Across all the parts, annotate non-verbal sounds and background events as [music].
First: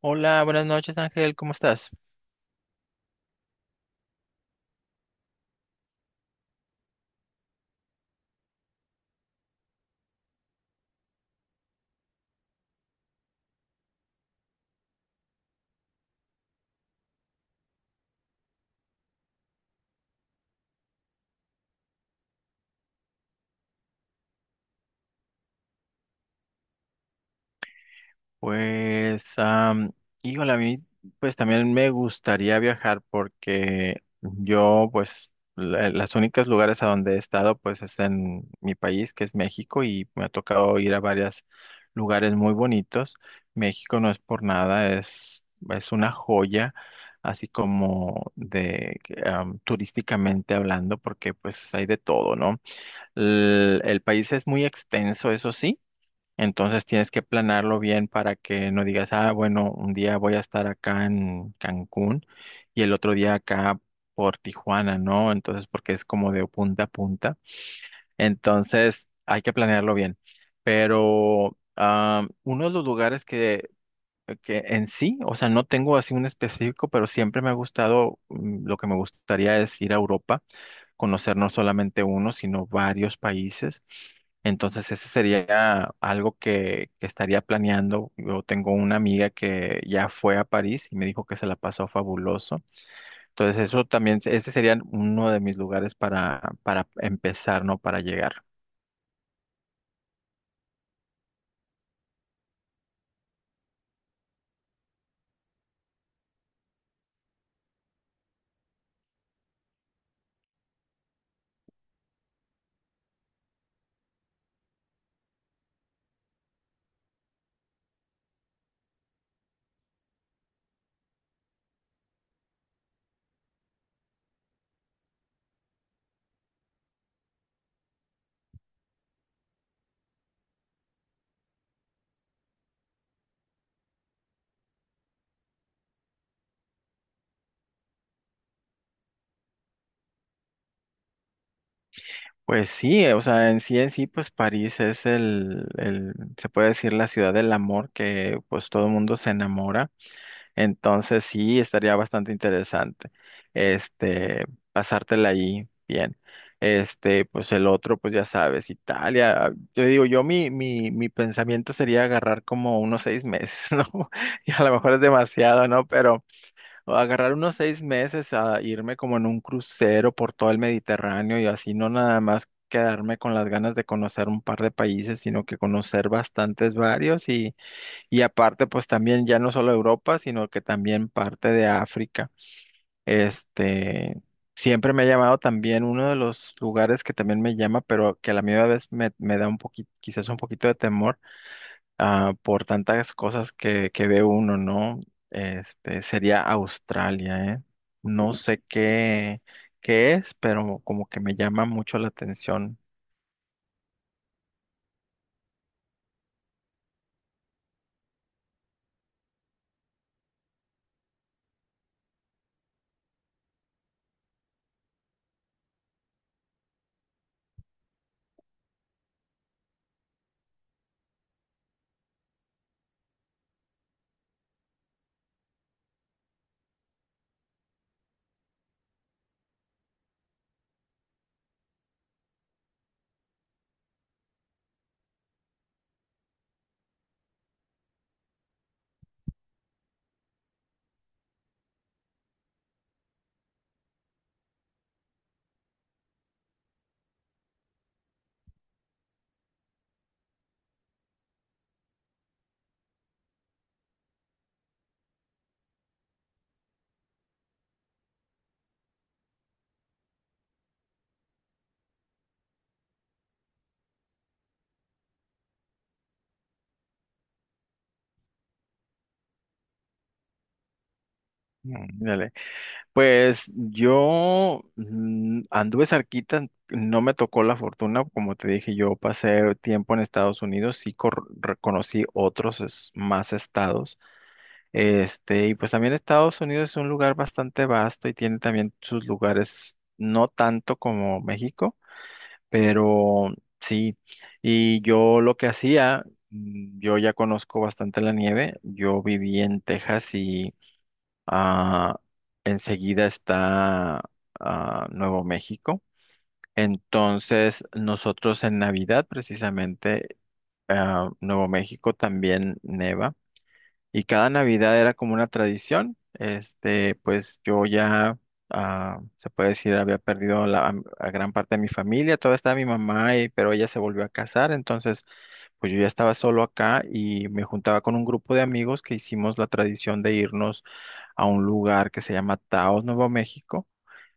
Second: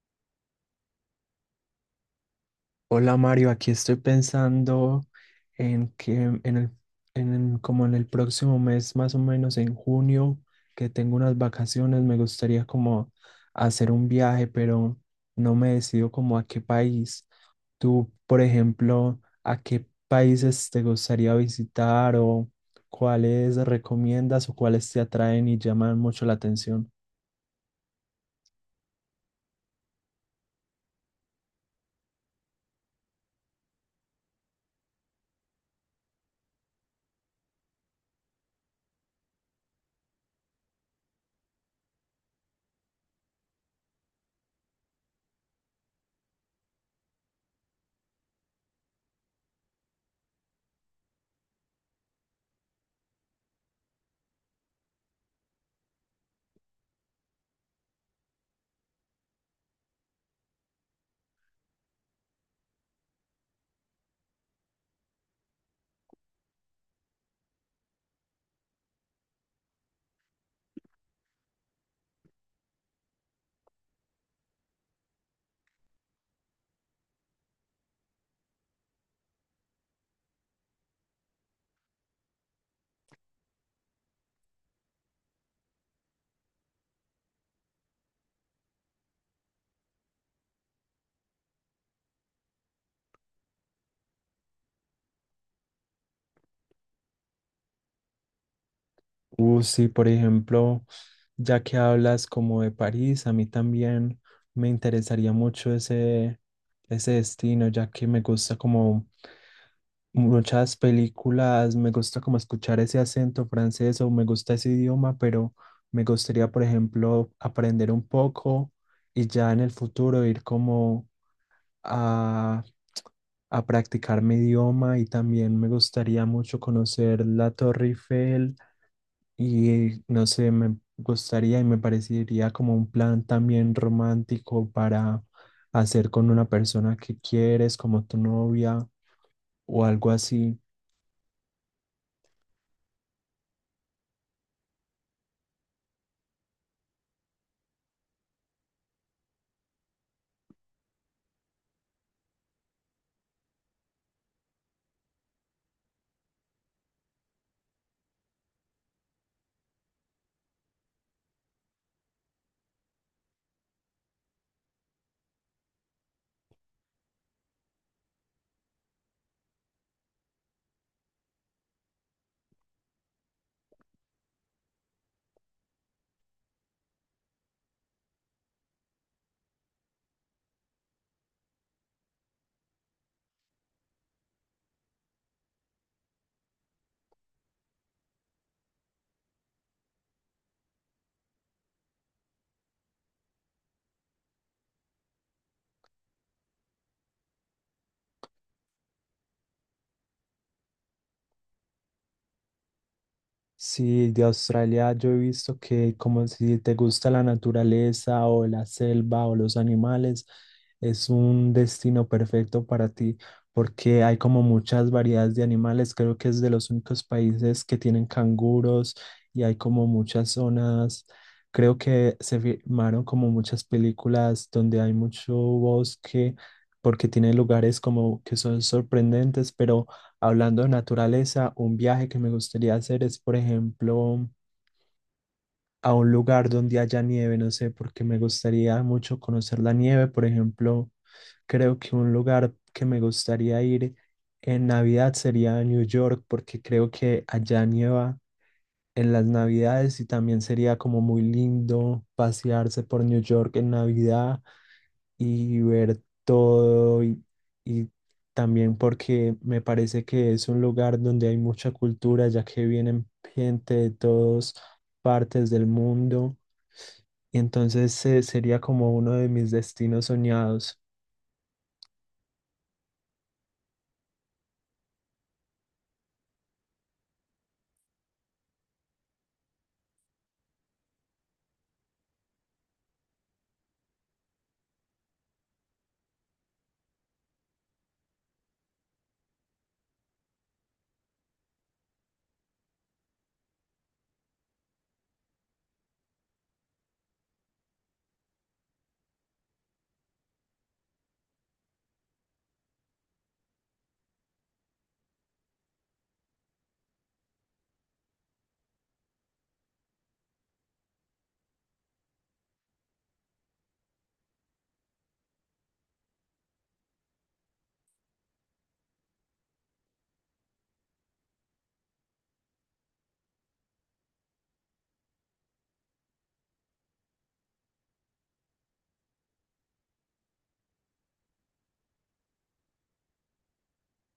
Hola, buenas noches Ángel, ¿cómo estás? Hola Mario, aquí estoy pensando en como en el próximo mes, más o menos en junio, que tengo unas vacaciones, me gustaría como hacer un viaje, pero no me decido como a qué país. Tú, por ejemplo, ¿a qué países te gustaría visitar o cuáles recomiendas o cuáles te atraen y llaman mucho la atención? Pues, híjole, a mí pues también me gustaría viajar porque yo pues las únicas lugares a donde he estado pues es en mi país que es México y me ha tocado ir a varios lugares muy bonitos. México no es por nada, es una joya así como de turísticamente hablando porque pues hay de todo, ¿no? El país es muy extenso, eso sí. Entonces tienes que planearlo bien para que no digas, ah, bueno, un día voy a estar acá en Cancún y el otro día acá por Tijuana, ¿no? Entonces, porque es como de punta a punta. Entonces, hay que planearlo bien. Pero ah, uno de los que en sí, o sea, no tengo así un específico, pero siempre me ha gustado, lo que me gustaría es ir a Europa, conocer no solamente uno, sino varios países. Entonces, ese sería algo que estaría planeando. Yo tengo una amiga que ya fue a París y me dijo que se la pasó fabuloso. Entonces, eso también, ese sería uno de mis lugares para empezar, ¿no? Para llegar. Sí, por ejemplo. Ya que hablas como de París, a mí también me interesaría mucho ese destino, ya que me gusta como muchas películas, me gusta como escuchar ese acento francés o me gusta ese idioma, pero me gustaría, por ejemplo, aprender un poco y ya en el futuro ir como a, a practicar mi idioma y también me gustaría mucho conocer la Torre Eiffel y no sé, me gustaría y me parecería como un plan también romántico para hacer con una persona que quieres, como tu novia o algo así. Pues sí, o sea, en sí, pues París es el, se puede decir, la ciudad del amor, que pues todo el mundo se enamora. Entonces sí, estaría bastante interesante, este, pasártela ahí bien. Este, pues el otro, pues ya sabes, Italia. Yo digo, yo mi pensamiento sería agarrar como unos seis meses, [laughs] ¿no? Y a lo mejor es demasiado, ¿no? Pero agarrar unos seis meses a irme como en un crucero por todo el Mediterráneo y así no nada más quedarme con las ganas de conocer un par de países, sino que conocer bastantes varios, y aparte, pues también ya no solo Europa, sino que también parte de África. Este, siempre me ha llamado también uno de los lugares que también me llama, pero que a la misma vez me da un poquito, quizás un poquito de temor, ah, por tantas cosas que ve uno, ¿no? Este, sería Australia, ¿eh? No sé qué es, pero como que me llama mucho la atención. Sí, de Australia yo he visto que como si te gusta la naturaleza o la selva o los animales, es un destino perfecto para ti porque hay como muchas variedades de animales. Creo que es de los únicos países que tienen canguros y hay como muchas zonas. Creo que se filmaron como muchas películas donde hay mucho bosque porque tiene lugares como que son sorprendentes, pero... Hablando de naturaleza, un viaje que me gustaría hacer es, por ejemplo, a un lugar donde haya nieve, no sé, porque me gustaría mucho conocer la nieve. Por ejemplo, creo que un lugar que me gustaría ir en Navidad sería New York, porque creo que allá nieva en las Navidades y también sería como muy lindo pasearse por New York en Navidad y ver todo y también porque me parece que es un lugar donde hay mucha cultura, ya que vienen gente de todas partes del mundo. Y entonces sería como uno de mis destinos soñados. Mm, dale. Pues yo, mm, anduve cerquita, no me tocó la fortuna, como te dije, yo pasé tiempo en Estados Unidos, sí reconocí otros más estados, este, y pues también Estados Unidos es un lugar bastante vasto y tiene también sus lugares, no tanto como México, pero sí. Y yo lo que hacía, mm, yo ya conozco bastante la nieve, yo viví en Texas, ah, enseguida está, ah, Nuevo México. Entonces, nosotros en Navidad, precisamente, ah, Nuevo México también neva. Y cada Navidad era como una tradición. Este, pues yo ya, ah, se puede decir, había perdido a gran parte de mi familia. Todavía estaba mi mamá, pero ella se volvió a casar. Entonces, pues yo ya estaba solo acá y me juntaba con un grupo de amigos que hicimos la tradición de irnos a un lugar que se llama Taos, Nuevo México,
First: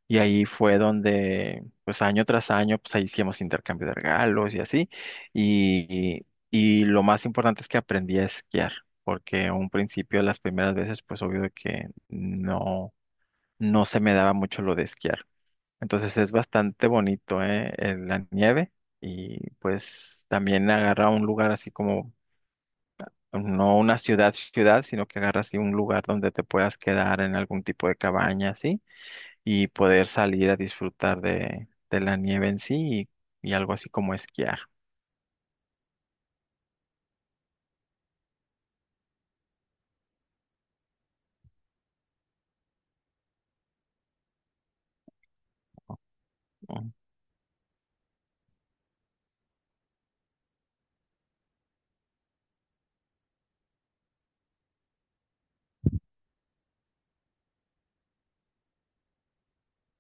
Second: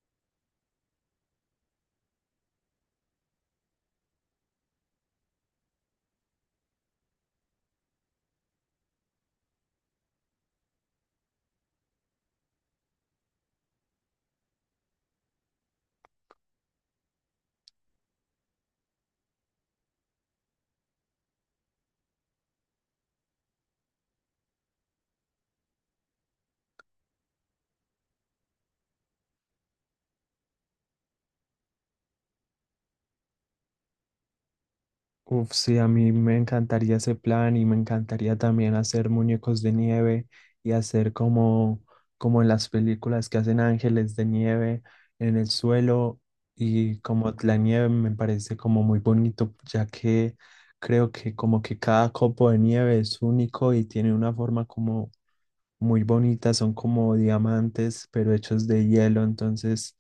y ahí fue donde, pues año tras año, pues ahí hacíamos intercambio de regalos y así, y, y lo más importante es que aprendí a esquiar, porque a un principio, las primeras veces, pues obvio de que no, no se me daba mucho lo de esquiar. Entonces es bastante bonito, ¿eh? La nieve, y pues también agarra un lugar así como, no una ciudad, ciudad, sino que agarra así un lugar donde te puedas quedar en algún tipo de cabaña, ¿sí? Y poder salir a disfrutar de la nieve en sí, y algo así como esquiar, Uf, sí, a mí me encantaría ese plan y me encantaría también hacer muñecos de nieve y como en las películas que hacen ángeles de nieve en el suelo ¿no? y como la nieve me parece como muy bonito, ya que creo que como que cada copo de nieve es único y tiene una forma como muy bonitas, son como diamantes, pero hechos de hielo, entonces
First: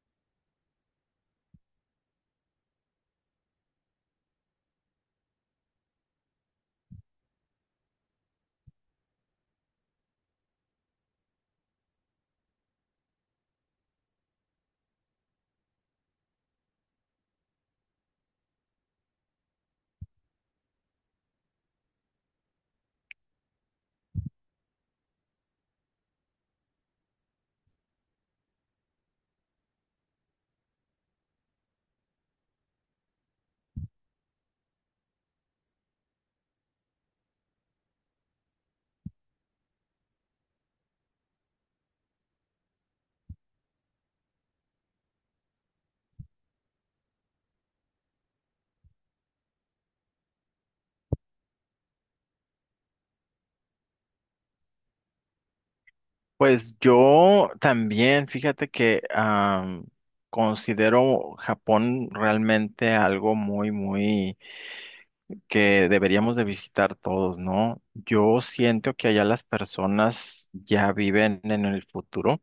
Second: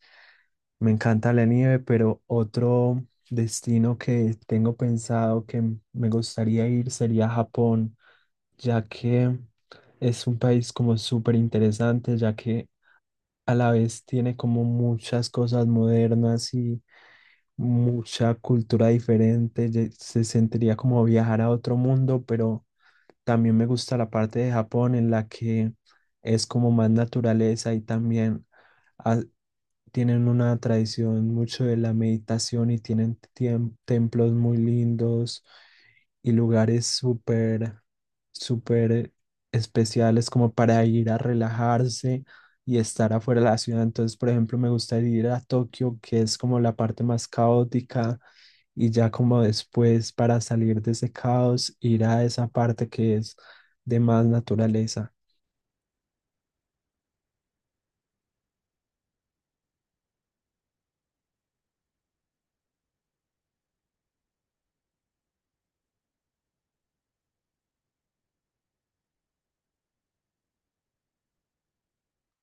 me encanta la nieve, pero otro destino que tengo pensado me gustaría ir sería Japón, ya que es un país como súper interesante, ya que a la vez tiene como muchas cosas modernas y mucha cultura diferente, se sentiría como viajar a otro mundo, pero también me gusta la parte de Japón en la que es como más naturaleza y también ha- tienen una tradición mucho de la meditación y tienen templos muy lindos y lugares súper especiales como para ir a relajarse y estar afuera de la ciudad. Entonces, por ejemplo, me gustaría ir a Tokio, que es como la parte más caótica y ya como después para salir de ese caos, ir a esa parte que es de más naturaleza. Pues yo también, fíjate que, am, considero Japón realmente algo muy, muy que deberíamos de visitar todos, ¿no? Yo siento que allá las personas ya viven en el futuro,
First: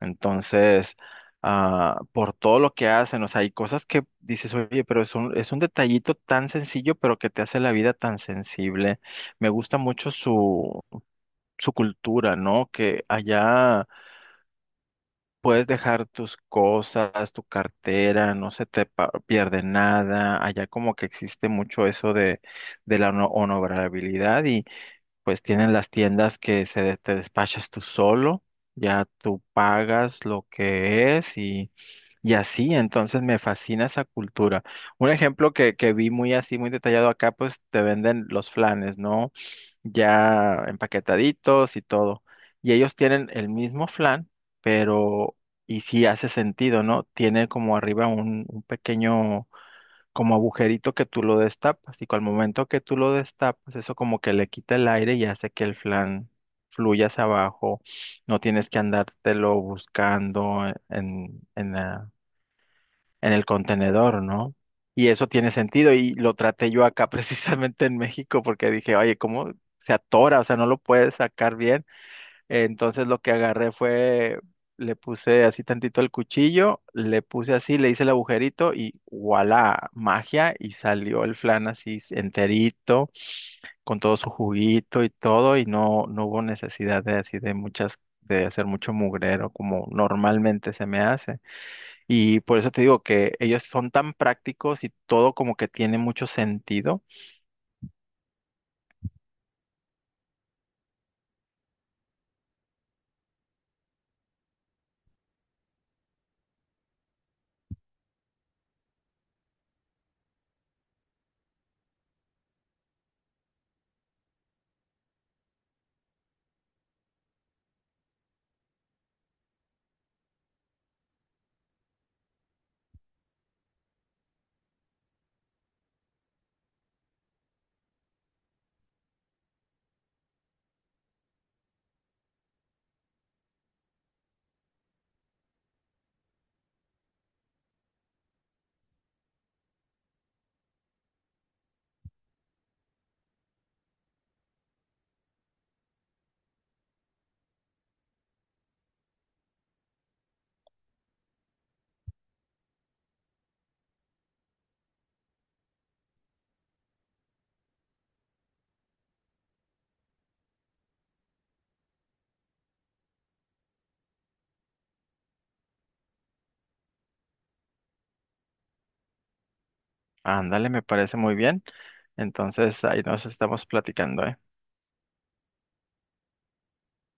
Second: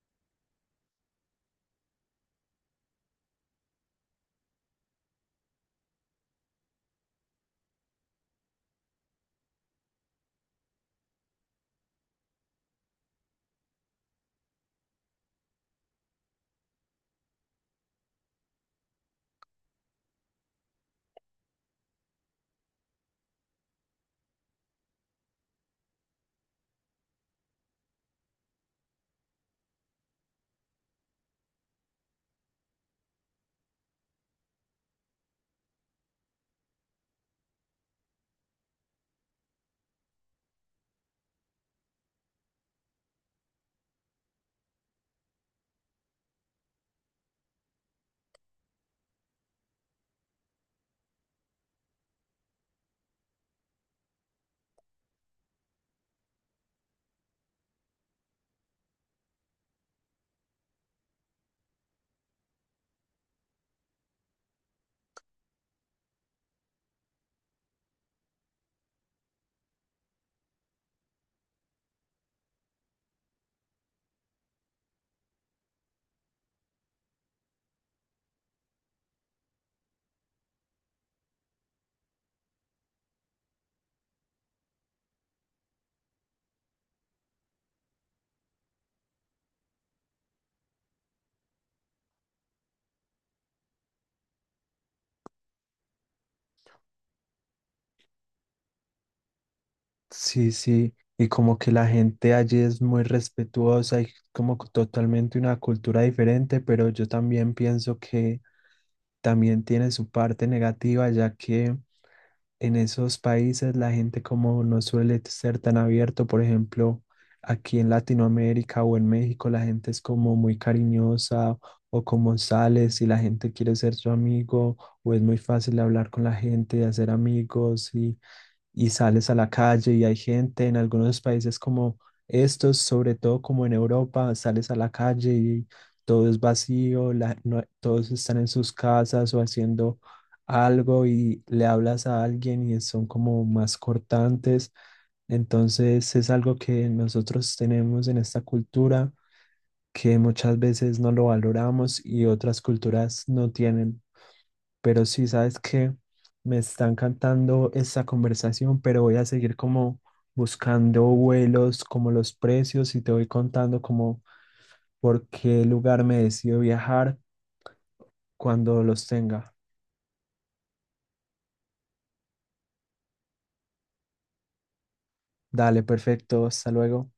entonces, ah, por todo lo que hacen, o sea, hay cosas que dices, oye, pero es un detallito tan sencillo, pero que te hace la vida tan sensible. Me gusta mucho su cultura, ¿no? Que allá... Puedes dejar tus cosas, tu cartera, no se te pierde nada. Allá como que existe mucho eso de la honorabilidad, y pues tienen las tiendas que se te despachas tú solo, ya tú pagas lo que es, y así. Entonces me fascina esa cultura. Un ejemplo que vi muy así, muy detallado acá, pues te venden los flanes, ¿no? Ya empaquetaditos y todo. Y ellos tienen el mismo flan, pero, y sí hace sentido, ¿no? Tiene como arriba un pequeño, como agujerito que tú lo destapas, y que al momento que tú lo destapas, eso como que le quita el aire y hace que el flan fluya hacia abajo. No tienes que andártelo buscando en, en, en el contenedor, ¿no? Y eso tiene sentido y lo traté yo acá [laughs] precisamente en México porque dije, oye, ¿cómo se atora? O sea, no lo puedes sacar bien. Entonces lo que agarré fue, le puse así tantito el cuchillo, le puse así, le hice el agujerito y voilà, magia, y salió el flan así enterito, con todo su juguito y todo, y no, no hubo necesidad de así de muchas, de hacer mucho mugrero como normalmente se me hace. Y por eso te digo que ellos son tan prácticos y todo como que tiene mucho sentido. Sí, sí, y como que la gente allí es muy respetuosa y como que totalmente una cultura diferente, pero yo también pienso que también tiene su parte negativa, ya que en esos países la gente como no suele ser tan abierto, por ejemplo, aquí en Latinoamérica o en México la gente es como muy cariñosa o como sales y la gente quiere ser su amigo o es muy fácil hablar con la gente, de hacer amigos y sales a la calle y hay gente en algunos países como estos, sobre todo como en Europa, sales a la calle y todo es vacío, todos están en sus casas o haciendo algo y le hablas a alguien y son como más cortantes. Entonces es algo que nosotros tenemos en esta cultura que muchas veces no lo valoramos y otras culturas no tienen. Pero sí, sabes que me está encantando esta conversación, pero voy a seguir como buscando vuelos, como los precios y te voy contando como por qué lugar me decido viajar cuando los tenga. Ándale, me parece muy bien. Entonces, ahí nos estamos platicando, ¿eh? Dale, perfecto, hasta luego.